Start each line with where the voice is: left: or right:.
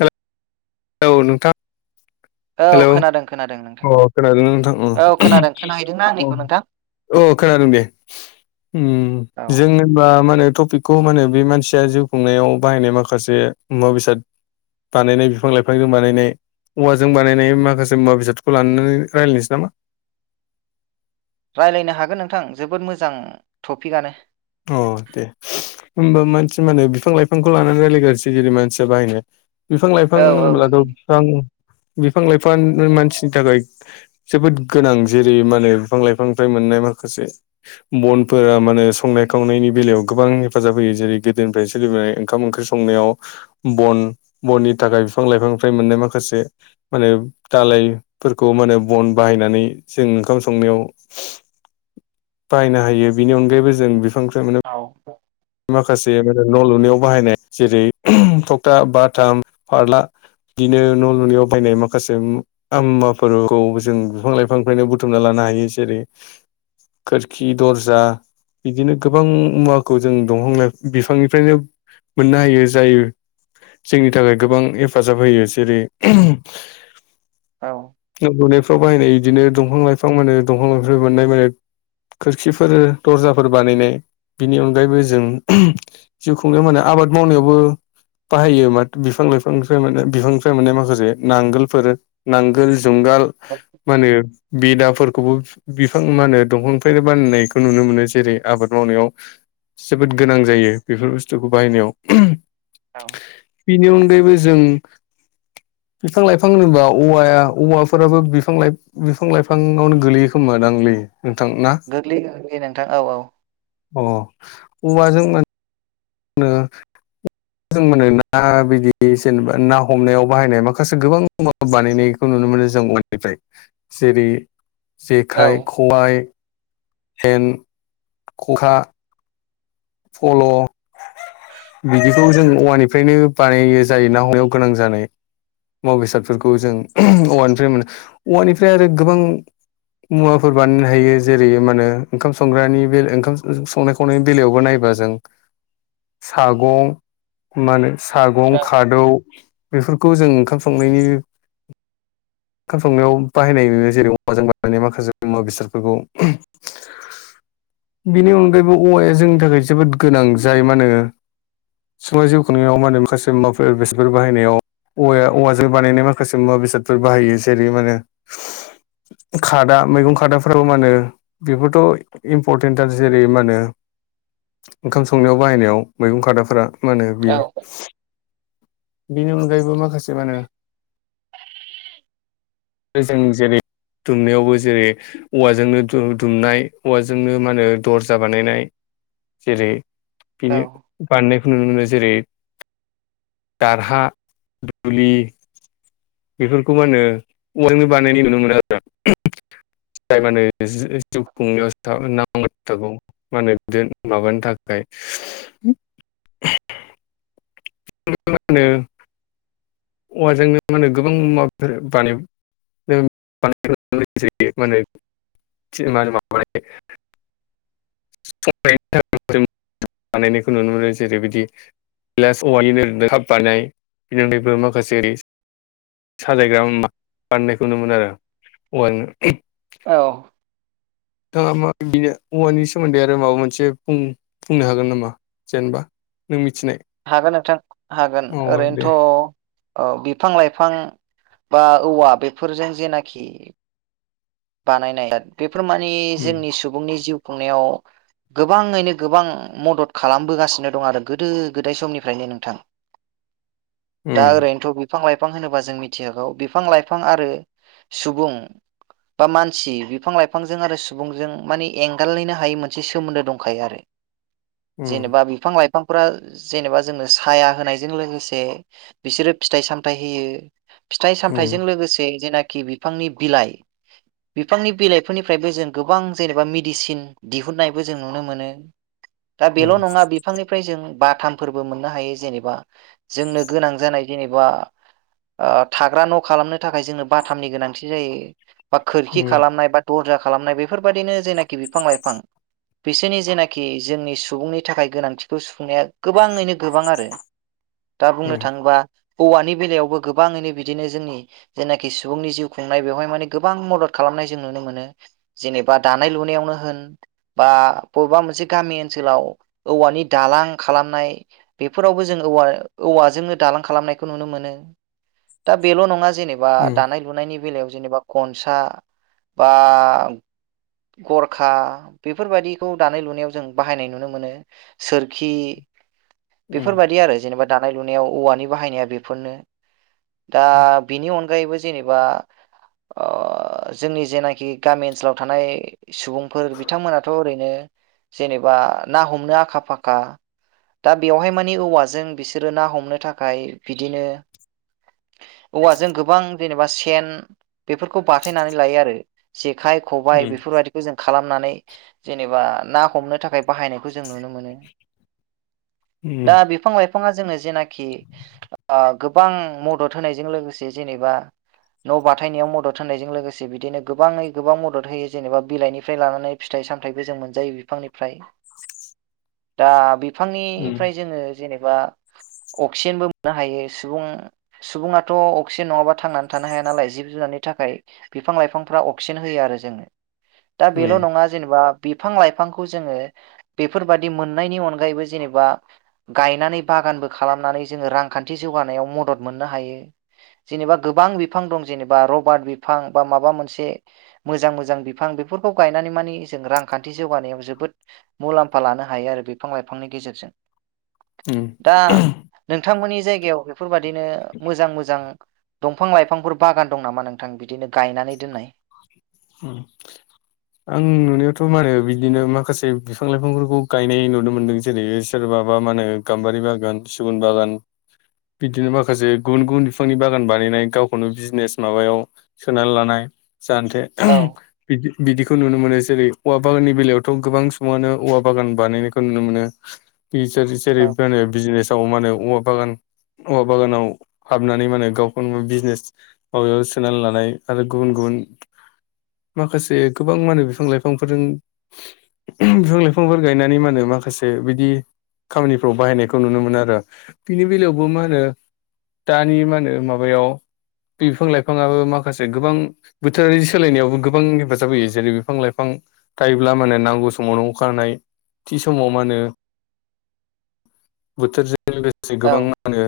left: हो औ नोंथां
right: औ
left: हेलौ
right: खोनादों खोनादों। नोंथां
left: अ खोनादों ना नोथां उम
right: औ खोनादों खोनाहैदोंना आंनिखौ नोंथां
left: अ अ खोनादों दे
right: औ
left: जों होनबा मा होनो टपिक खौ मा होनो बे मानसिया जिउ खुंनायाव बाहायनाय माखासे मुवा बेसाद बानायनाय बिफां लाइफांजों बानायनाय औवा जों बानायनाय माखासे मुवा बेसादखौ लानानै रायलायनोसै नामा?
right: रायज्लायनो हागोन नोंथां जोबोद मोजां टपिकआनो।
left: अ दे होमबा मानसि मा होनो बिफां लाइफांखौ लानानै रायल्लायगसै जेरै मानसिया बाहायनो बिफां लाइफां
right: औ औ
left: होनोब्लाथ
right: दिनै
left: बिफां बिफां लाइफां मानसिनि थाखाय जोबोद गोनां जेरै मा होनो बिफां लाइफांनिफ्राय मोननाय माखासे बन फोरा मानो संनाय खांनायनि बेलायाव गोबां हेफाजाब होयो जेरै गोदोनिफ्राय सोलिबोनाय ओंखाम ओंख्रि संनायाव बन बननि थाखाय बिफां लाइफांनिफ्राय मोननाय माखासे माने दालायफोरखौ माने बन बाहाय बायनानै जों ओंखाम संनायाव बाहायनो हायो बेनि अनगायैबो जों बे
right: औ
left: माखासे न' लुनायाव बाहायनाय जेरै थखथा बाथाम फारला बिदिनो न' लुनियाव बायनाय माखासे मुवाफोरखौ जों बिफां लाइफांनिफ्रायनो बुथुमना लानो हायो ज जेरै खोरखि दर्जा बिदिनो गोबां मुवाखौ जों दंफां लाइ बिफांनिफ्रायनो मोननो हायो जाय जोंनि थाखाय गोबां हेफाजाब होयो जेरै
right: औ
left: ना गुनायफ्राव बाहायनाय गदिनो दंफां लाइफां मोनो। दंफां लाइफां मोननाय माने खोरखिफोर दर्जाफोर बानायनाय बिनि अन गायैबो जों जिउ खुंनाय माहोनो आबाद मावनायावबो बाहायो माथ बिफां लाइफांनि मोनो बिफांनिफ्राय मोननाय माखासे नांगोलफोर नांगोल जुंगाल
right: औ
left: माहोनो बेदाफोर खौबो बिफां मा होनो दंफांनिफ्रायनो बानायनायखौ नुनो मोनो जेरै आबाद मावनायाव जोबोद गोनां जायो बेफोर बुस्थुखौ बाहायनायाव बिनि अनगायैबो जों बिफां- लाइफां होनोबा औवाया औवाफोराबो बिफां लाइफां बिफां लाइफांआवनो गोलैयो खोमा। मोदांलि नोंथां ना
right: गोग्लैयो गोग्लैयो नोंथां औ औ
left: अ औवाजो [unintelligible] जों मोनो ना बिदि जेनेबा ना हमनायाव बाहायनाय माखासे गोबां माबा बानायनायखौ नुनो मोनो [unintelligible] जेरै
right: औ
left: जेखाइ खबबाय हेन खखा फल' बिदिखौ जों औवानिफ्रायनो बानायो जायो ना हमनायाव गोनां जानाय मुवा बेसादफोरखौ जों औवानिफ्राय मोनो औवानिफ्राय आरो गोबां मुवाफोर बानायनो हायो जेरै मा होनो ओंखाम संग्रानि बे ओंखाम संनाय खावनायनि बेलायावबो नाय बा जों सागं माहोनो सागं खादौ बेफोरखौ जों ओंखाम संनायनि ओंखाम संनायाव बाहायनाय नुयो जेरै औवाजों बानायनाय माखासे मुवा बेसादफोरखौ। बेनि अनगायैबो औवाया जोंनि थाखाय जोबोद गोनां जाय मा होनो समा जिउ खुंनायाव मा होनो माखासे माबाफोर बेसादफोर बाहायनायाव औवाया औवाजों बानायनाय माखासे मुवा बेसादफोर बाहायो जेरै मा होनो खादा मैगं खादाफ्राबो मा होनो बेफोरथ' इम्परटेन्ट आरो जेरै मा होनो ओंखाम संनायाव बाहायनायाव मैगं खादाफोरा मा होनो
right: औ
left: बेयो बिनि अनगायैबो माखासे माहोनो आरो जों जेरै दुमनायावबो जेरै औवाजोंनो दु दुमनाय औवाजोंनो मा होनो दर्जा बानायनाय जेरै
right: औ
left: बिनो बाननाय नुनो मोनो जेरै दारहा दुलि बेफोरखौ मा होनो वालबो बानायनाय नुनो मोनो आरो ना [unintelligible] माहोनो जिउ खुंनायाव नांबाय थागौ माहोनो दोन माबानो थाखाय माहोनो औवाजोंनो मा होनो गोबां मुवाफोर बानाय [unintelligible] [unintelligible] माहोनो [unintelligible] [unintelligible] बानायनायखौ नुनो मोनो जेरैबायदि गिलास औवानिनो काप बानाय बेनि अनगायैबो [unintelligible] मा माखासे साजायग्रा [unintelligible] नुनो मोनो आरो औवा
right: औ
left: नोंथाङा मा बिनि औवानि सोमोन्दै आरो माबा मोनसे बुं बुंनो हागोन नामा जेनबा। नों मि
right: हागोन नोंथां हागोन
left: दे
right: ओरैनोथ' औ बिफां लाइफां बा औवा बेफोरजों जेनाखि बानायनाय बेफोर माने
left: उम
right: जोंनि सुबुंनि जिउ खुंनायाव गोबाङैनो गोबां मदद खालामबोगासिनो दं आरो गोदो गोदाय समनिफ्रायनो नोंथां।
left: [inaudible]
right: दा
left: उम
right: ओरैनथ' [unintelligible] फां लाइफां होनोबा जों मिथिखागौ बिफां लाइफां आरो सुबुं बा मानसि बिफां लाइफांजों आरो सुबुंजों माने एंगारलायनो हायै मोनसे सोमोन्दो दंखायो आरो
left: उम
right: जेनेबा बिफां लाइ फांफोरा जेनेबा जोंनो साया होनायजों लोगोसे बिसोरो फिथाइ सामथाइ होयो फिथाइ
left: उम
right: सामथाइजों लोगोसे जेनाखि बिफांनि बिलाइ बिफांनि बिलाइफोरनिफ्रायबो जों गोबां जेनेबा मेडिसिन दिहुननायबो जों नुनो मोनो दा बेल'
left: उम उम
right: नङा बिफांनिफ्राय जों बा थामफोरबो मोननो हायो जेनेबा जोंनो गोनां जानाय जेनेबा ओ थाग्रा न' खालामनो थाखाय जोंनो बाथामनि गोनांथि जायो बा खोरखि खालामनाय बा दरजा खालामनाय बेफोरबायदिनो जेनाखि बिफां लाइफां बिसोरनि जेनाखि जोंनि सुबुंनि थाखाय गोनांथिखौ सुफुंनाया गोबाङैनो गोबां आरो दा बुंनो थाङोबा औवानि बेलायावबो गोबाङैनो बिदिनो जोंनि जेनाखि सुबुंनि जिउ खुंनाय बेवहाय माने गोबां मदद खालामनाय जों नुनो मोनो जेनेबा दानाय लुनायावनो होन बा बबेबा मोनसे गामि ओनसोलाव औवानि दालां खालामनाय बेफोरावबो जों औवा औवाजों दालां खालामनायखौ नुनो मोनो दा बेल' नङा जेनेबा
left: उम
right: दानाय लुनायनि बेलायाव जेनेबा गनसा बा गरखा बेफोरबादिखौ दानाय लुनायाव जों बाहायनाय नुनो मोनो सोर खि
left: उम
right: बेफोरबादि आरो जेनेबा दानाय लुनायाव औवानि बाहायनाया बेफोरनो दा बिनि अनगायैबो जेनेबा [unintelligible] जोंनि जेनाखि गामि ओनसोलाव थानाय सुबुंफोर बिथांमोनाथ' ओरैनो जेनेबा ना हमनो आखा फाखा दा बेवहाय माने औवाजों बिसोरो ना हमनो थाखाय बिदिनो औवाजों गोबां जेनेबा सेन बेफोरखौ बाथायनानै लायो आरो जेखाइ ख'बाइ
left: उम
right: बेफोरबादिखौ जों खालाम नानै जेनेबा ना हमनो थाखाय बाहायनायखौ जों नुनो मोनो। दा बिफां लाइ फाङा जोंनो जेनाखि आ गोबां मदद होनायजों लोगोसे जेनेबा न' बा थायनायाव मदद होनायजों लोगोसे बिदिनो गोबाङै गोबां मदद होयो जेनेबा बिलाइनिफ्राय लानानै फिथाइ सामथायबो जों मोनजायो बिफांनिफ्राय।
left: [unintelligible]
right: दा बिफांनिफ्राय जोङो जेनेबा अक्सिजेनबो [unintelligible] हायो सुबुं सुबुङाथ' अक्सिजेन नङाबा थांनानै थानो हाया नालाय जिब जुनादनि थाखाय बिफां लाइफांफ्रा अक्सेन होयो आरो जोंनो दा बेल'
left: उम
right: नङा जेनेबा बिफां लाइफांखौ जोङो बेफोरबादि मोननायनि अनगायैबो जेनेबा गायनानै बाग गानबो खालामनानै जोङो रांखान्थि जौगानायाव मदद मोननो हायो जेनेबा गोबां बिफां दं। जेनेबा रबार्ट बिफां बा माबा मोनसे मोजां मोजां बिफां बेफोरखौ गायनानै माने जों रां खान्थि जौगानायाव जोबोद मुलाम्फा लानो हायो आरो बिफां लाइफांनि गेजेरजों।
left: उम
right: दा नोंथांमोननि जायगायाव बेफोरबादिनो मोजां मोजां दंफां लाइफांफोर बागान दं नामा नोंथां बिदिनो गायनानै दोननाय?
left: उम आं नुनायावथ' मानो बिदिनो माखासे बिफां लाइफांफोरखौ गायनाय नुनो मोनदों जेरैहै सोर बाबा मानो गाम्बारि बागान सिगुन बागान बिदिनो माखासे गुबुन गुबुन बिफांनि बागान बानायनाय गावखौनो बिजनेस माबायाव सोनानै लानाय। जाहान्थे
right: औ
left: बिदि बिदिखौ नुनो मोनो जेरै औवा बागाननि बेलायावथ' गोबां समानो औवा बागान बानायनायखौ नुनो मोनो। बि सोर-सोर जेरै
right: औ
left: माहोनो बिजनेसाव मानो औवा बागान औवा बागानाव हाबनानै माने गावखौनो बिजनेस माबायाव सोनानै लानाय आरो गुबुन गुबुन माखासे गोबां मा होनो बिफां लाइफांफोरजों बिफां लाइफांफोर गायनानै मा होनो माखासे बिदि खामानिफ्राव बाहायनायखौ नुनो मोनो आरो बिनि बेलायावबो मा होनो दानि मा होनो माबायाव बिफां लाइफांआबो माखासे गोबां बोथोरारि सोलायनायावबो गोबां हेफाजाब होयो जेरै बिफां लाइफां थायोब्ला माने नांगौ समावनो अखा हानाय‌ थि समाव मा होनो बोथोरजों लोगोसे गोबां
right: औ
left: मा होनो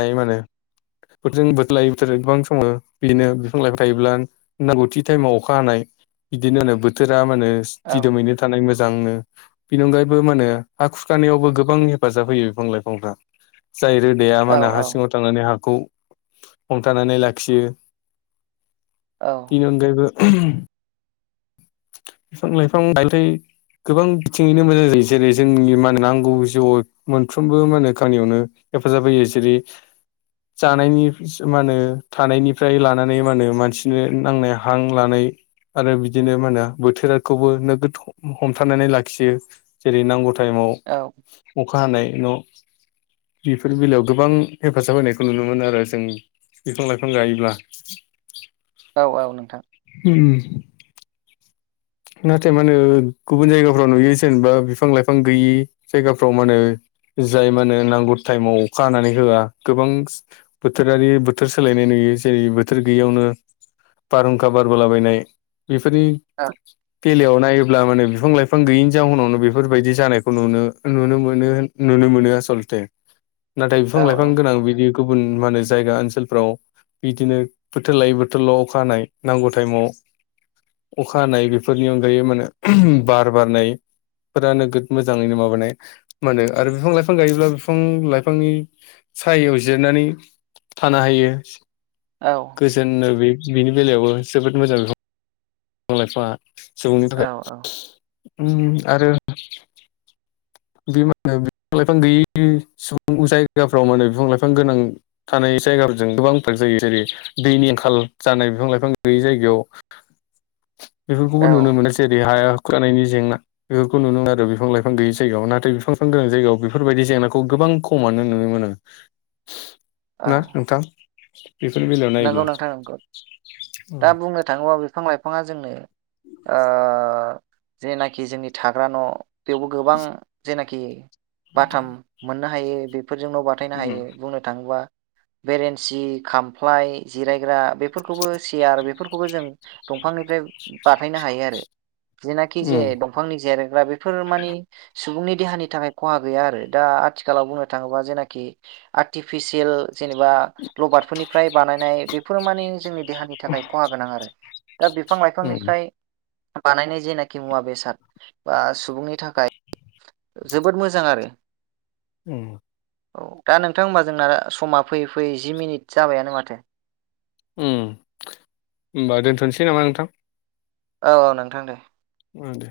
left: नाय मा होनो बेफोरजों बोथोरलाय बोथोर गोबां समाव बिदिनो बिफां लाइफां थायोब्ला नांगौथि टाइमाव अखा हानाय बिदिनो होनो बोथोरा मा होनो
right: औ औ
left: दिदोमैनो थानाय मो जांनो बेनि अनगायैबो माहोनो हा खुरखानायावबो गोबां हेफाजाब होयो बिफां लाइफांफ्रा। जाय रोदाया मा होनो हा सिंङाव थांनानै हाखौ हमथानानै लाखियो
right: औ
left: बेनि अनगायैबो बिफां लाइफां गायथाय गोबां बिथिंङैनो मोजां जायो जेरै जोंनि मा मोनो नांगौ जिउआव मोनफ्रोमबो मा होनो गामानियावनो हेफाजाब होयो जेरै जानायनि मा होनो थानायनिफ्राय लानानै मा होनो मानसिनो नांनाय हां लानाय आरो बिदिनो मा होनो बोथोराखौबो नोगोद हमथानानै लाखियो जेरै नांगौ
right: औ
left: टाइमाव अखा हानाय न' बेफोर बेलायाव गोबां हेफाजाब होनायखौ नुनो मोनो आरो जों बिफां लाइफां गायोब्ला।
right: औ औ नोंथां
left: उम नाथाय मा होनो गुबुन जायगाफ्राव नुयो जेनेबा बिफां लाइफां गैयि जायगाफ्राव मा होनो जाय मा होनो नांगौ टाइमाव अखा हानानै होआ गोबां बोथोरारि बोथोर सोलायनाय नुयो। बेयो जेरै बोथोर गैयैयावनो बारहुंखा बारबोलाबायनाय बेफोरनि
right: औ
left: बेलायाव नायोब्ला मा होनो बिफां लाइफां गैयिनि जाउनावनो बेफोरबायदि जानायखौ नुनो नुनो मोनो नुनो नो मोनो आस'लते नाथाय
right: औ
left: बिफां लाइफां गोनां बिदिखौबो मा होनो जायगा ओनसोलफ्राव बिदिनो बोथोर लायै बोथोरल' अखा हानाय नांगौ टाइमाव अखा हानाय बेफोरनि अनगायै मा होनो बार बारनाय फोरा नोगोद मोजाङैनो माबानाय मा होनो आरो बिफां लाइफां गायोब्ला बिफां लाइफांनि सायायाव जिरायनानै थानो हायो।
right: औ
left: गोजोनो बे बिनि बेलायावबो जोबोद मोजां बिफां लाइफांआ सुबुंनि
right: औ
left: थाखाय उम आरो बे मा होनो बिफां लाइफां गैयै सुबुं जायगाफ्राव मा होनो बिफां लाइफां गोनां थानाय जायगाफोरजों गोबां फाराग जायो जेरै दैनि आंखाल जानाय बिफां लाइफां गैयै जायगायाव बेफोरखौबो
right: औ
left: नुनो मोनो जेरै हाया खुरखानायनि जेंना बेफोरखौ नुनो मोनो आरो बिफां लाइफां गैयि जायगायाव नाथाय बिफां लायफां गोनां जायगायाव बेफोरबायदि जेंनाखौ गोबां खमानो नुनो मोनो।
right: औ
left: ना नोंथां बेफोरनि बेलायाव
right: नंगौ
left: नायोब्ला
right: नोंथां नांगौ दा बुंनो थाङोब्ला बिफां लाइ फांङा जोंनो ओ जेनाखि जोंनि थाग्रा न' बेयावबो गोबां जेनाखि बाथाम मोननो हायो बे फोरजों न' बाथायनो
left: उम
right: हायो बुंनो थाङोबा बेरेन्सि, खामफ्लाय, जिराय ग्रा बेफोरखौबो सियार बेफोरखौबो जों दंफांनिफ्राय बानायनो हायो आरो। जेनाखि जे
left: उम
right: दंफांनि जिरायग्रा बेफोर माने सुबुंनि देहानि थाखाय खहा गैया आरो दा आथिखालाव बुंनो थाङोबा जेनाखि आर्टिफिसियेल जेनेबा लक फ्राय बानायनाय बेफोरो मानि जोंनि देहानि थाखाय खहा गोनां आरो दा बिफां
left: उम
right: लाइफांनिफ्राय बानायनाय जेनाखि मुवा बेसाद बा सुबुंनि थाखाय जोबोद मोजां आरो
left: उम
right: औ दा नोंथां होमबा जोंना समा फैयै फैयै जि मिनिट जाबायानो माथो।
left: उम होमबा दोनथ'नोसै नामा नोंथां
right: औ औ नोंथां दे
left: उम दे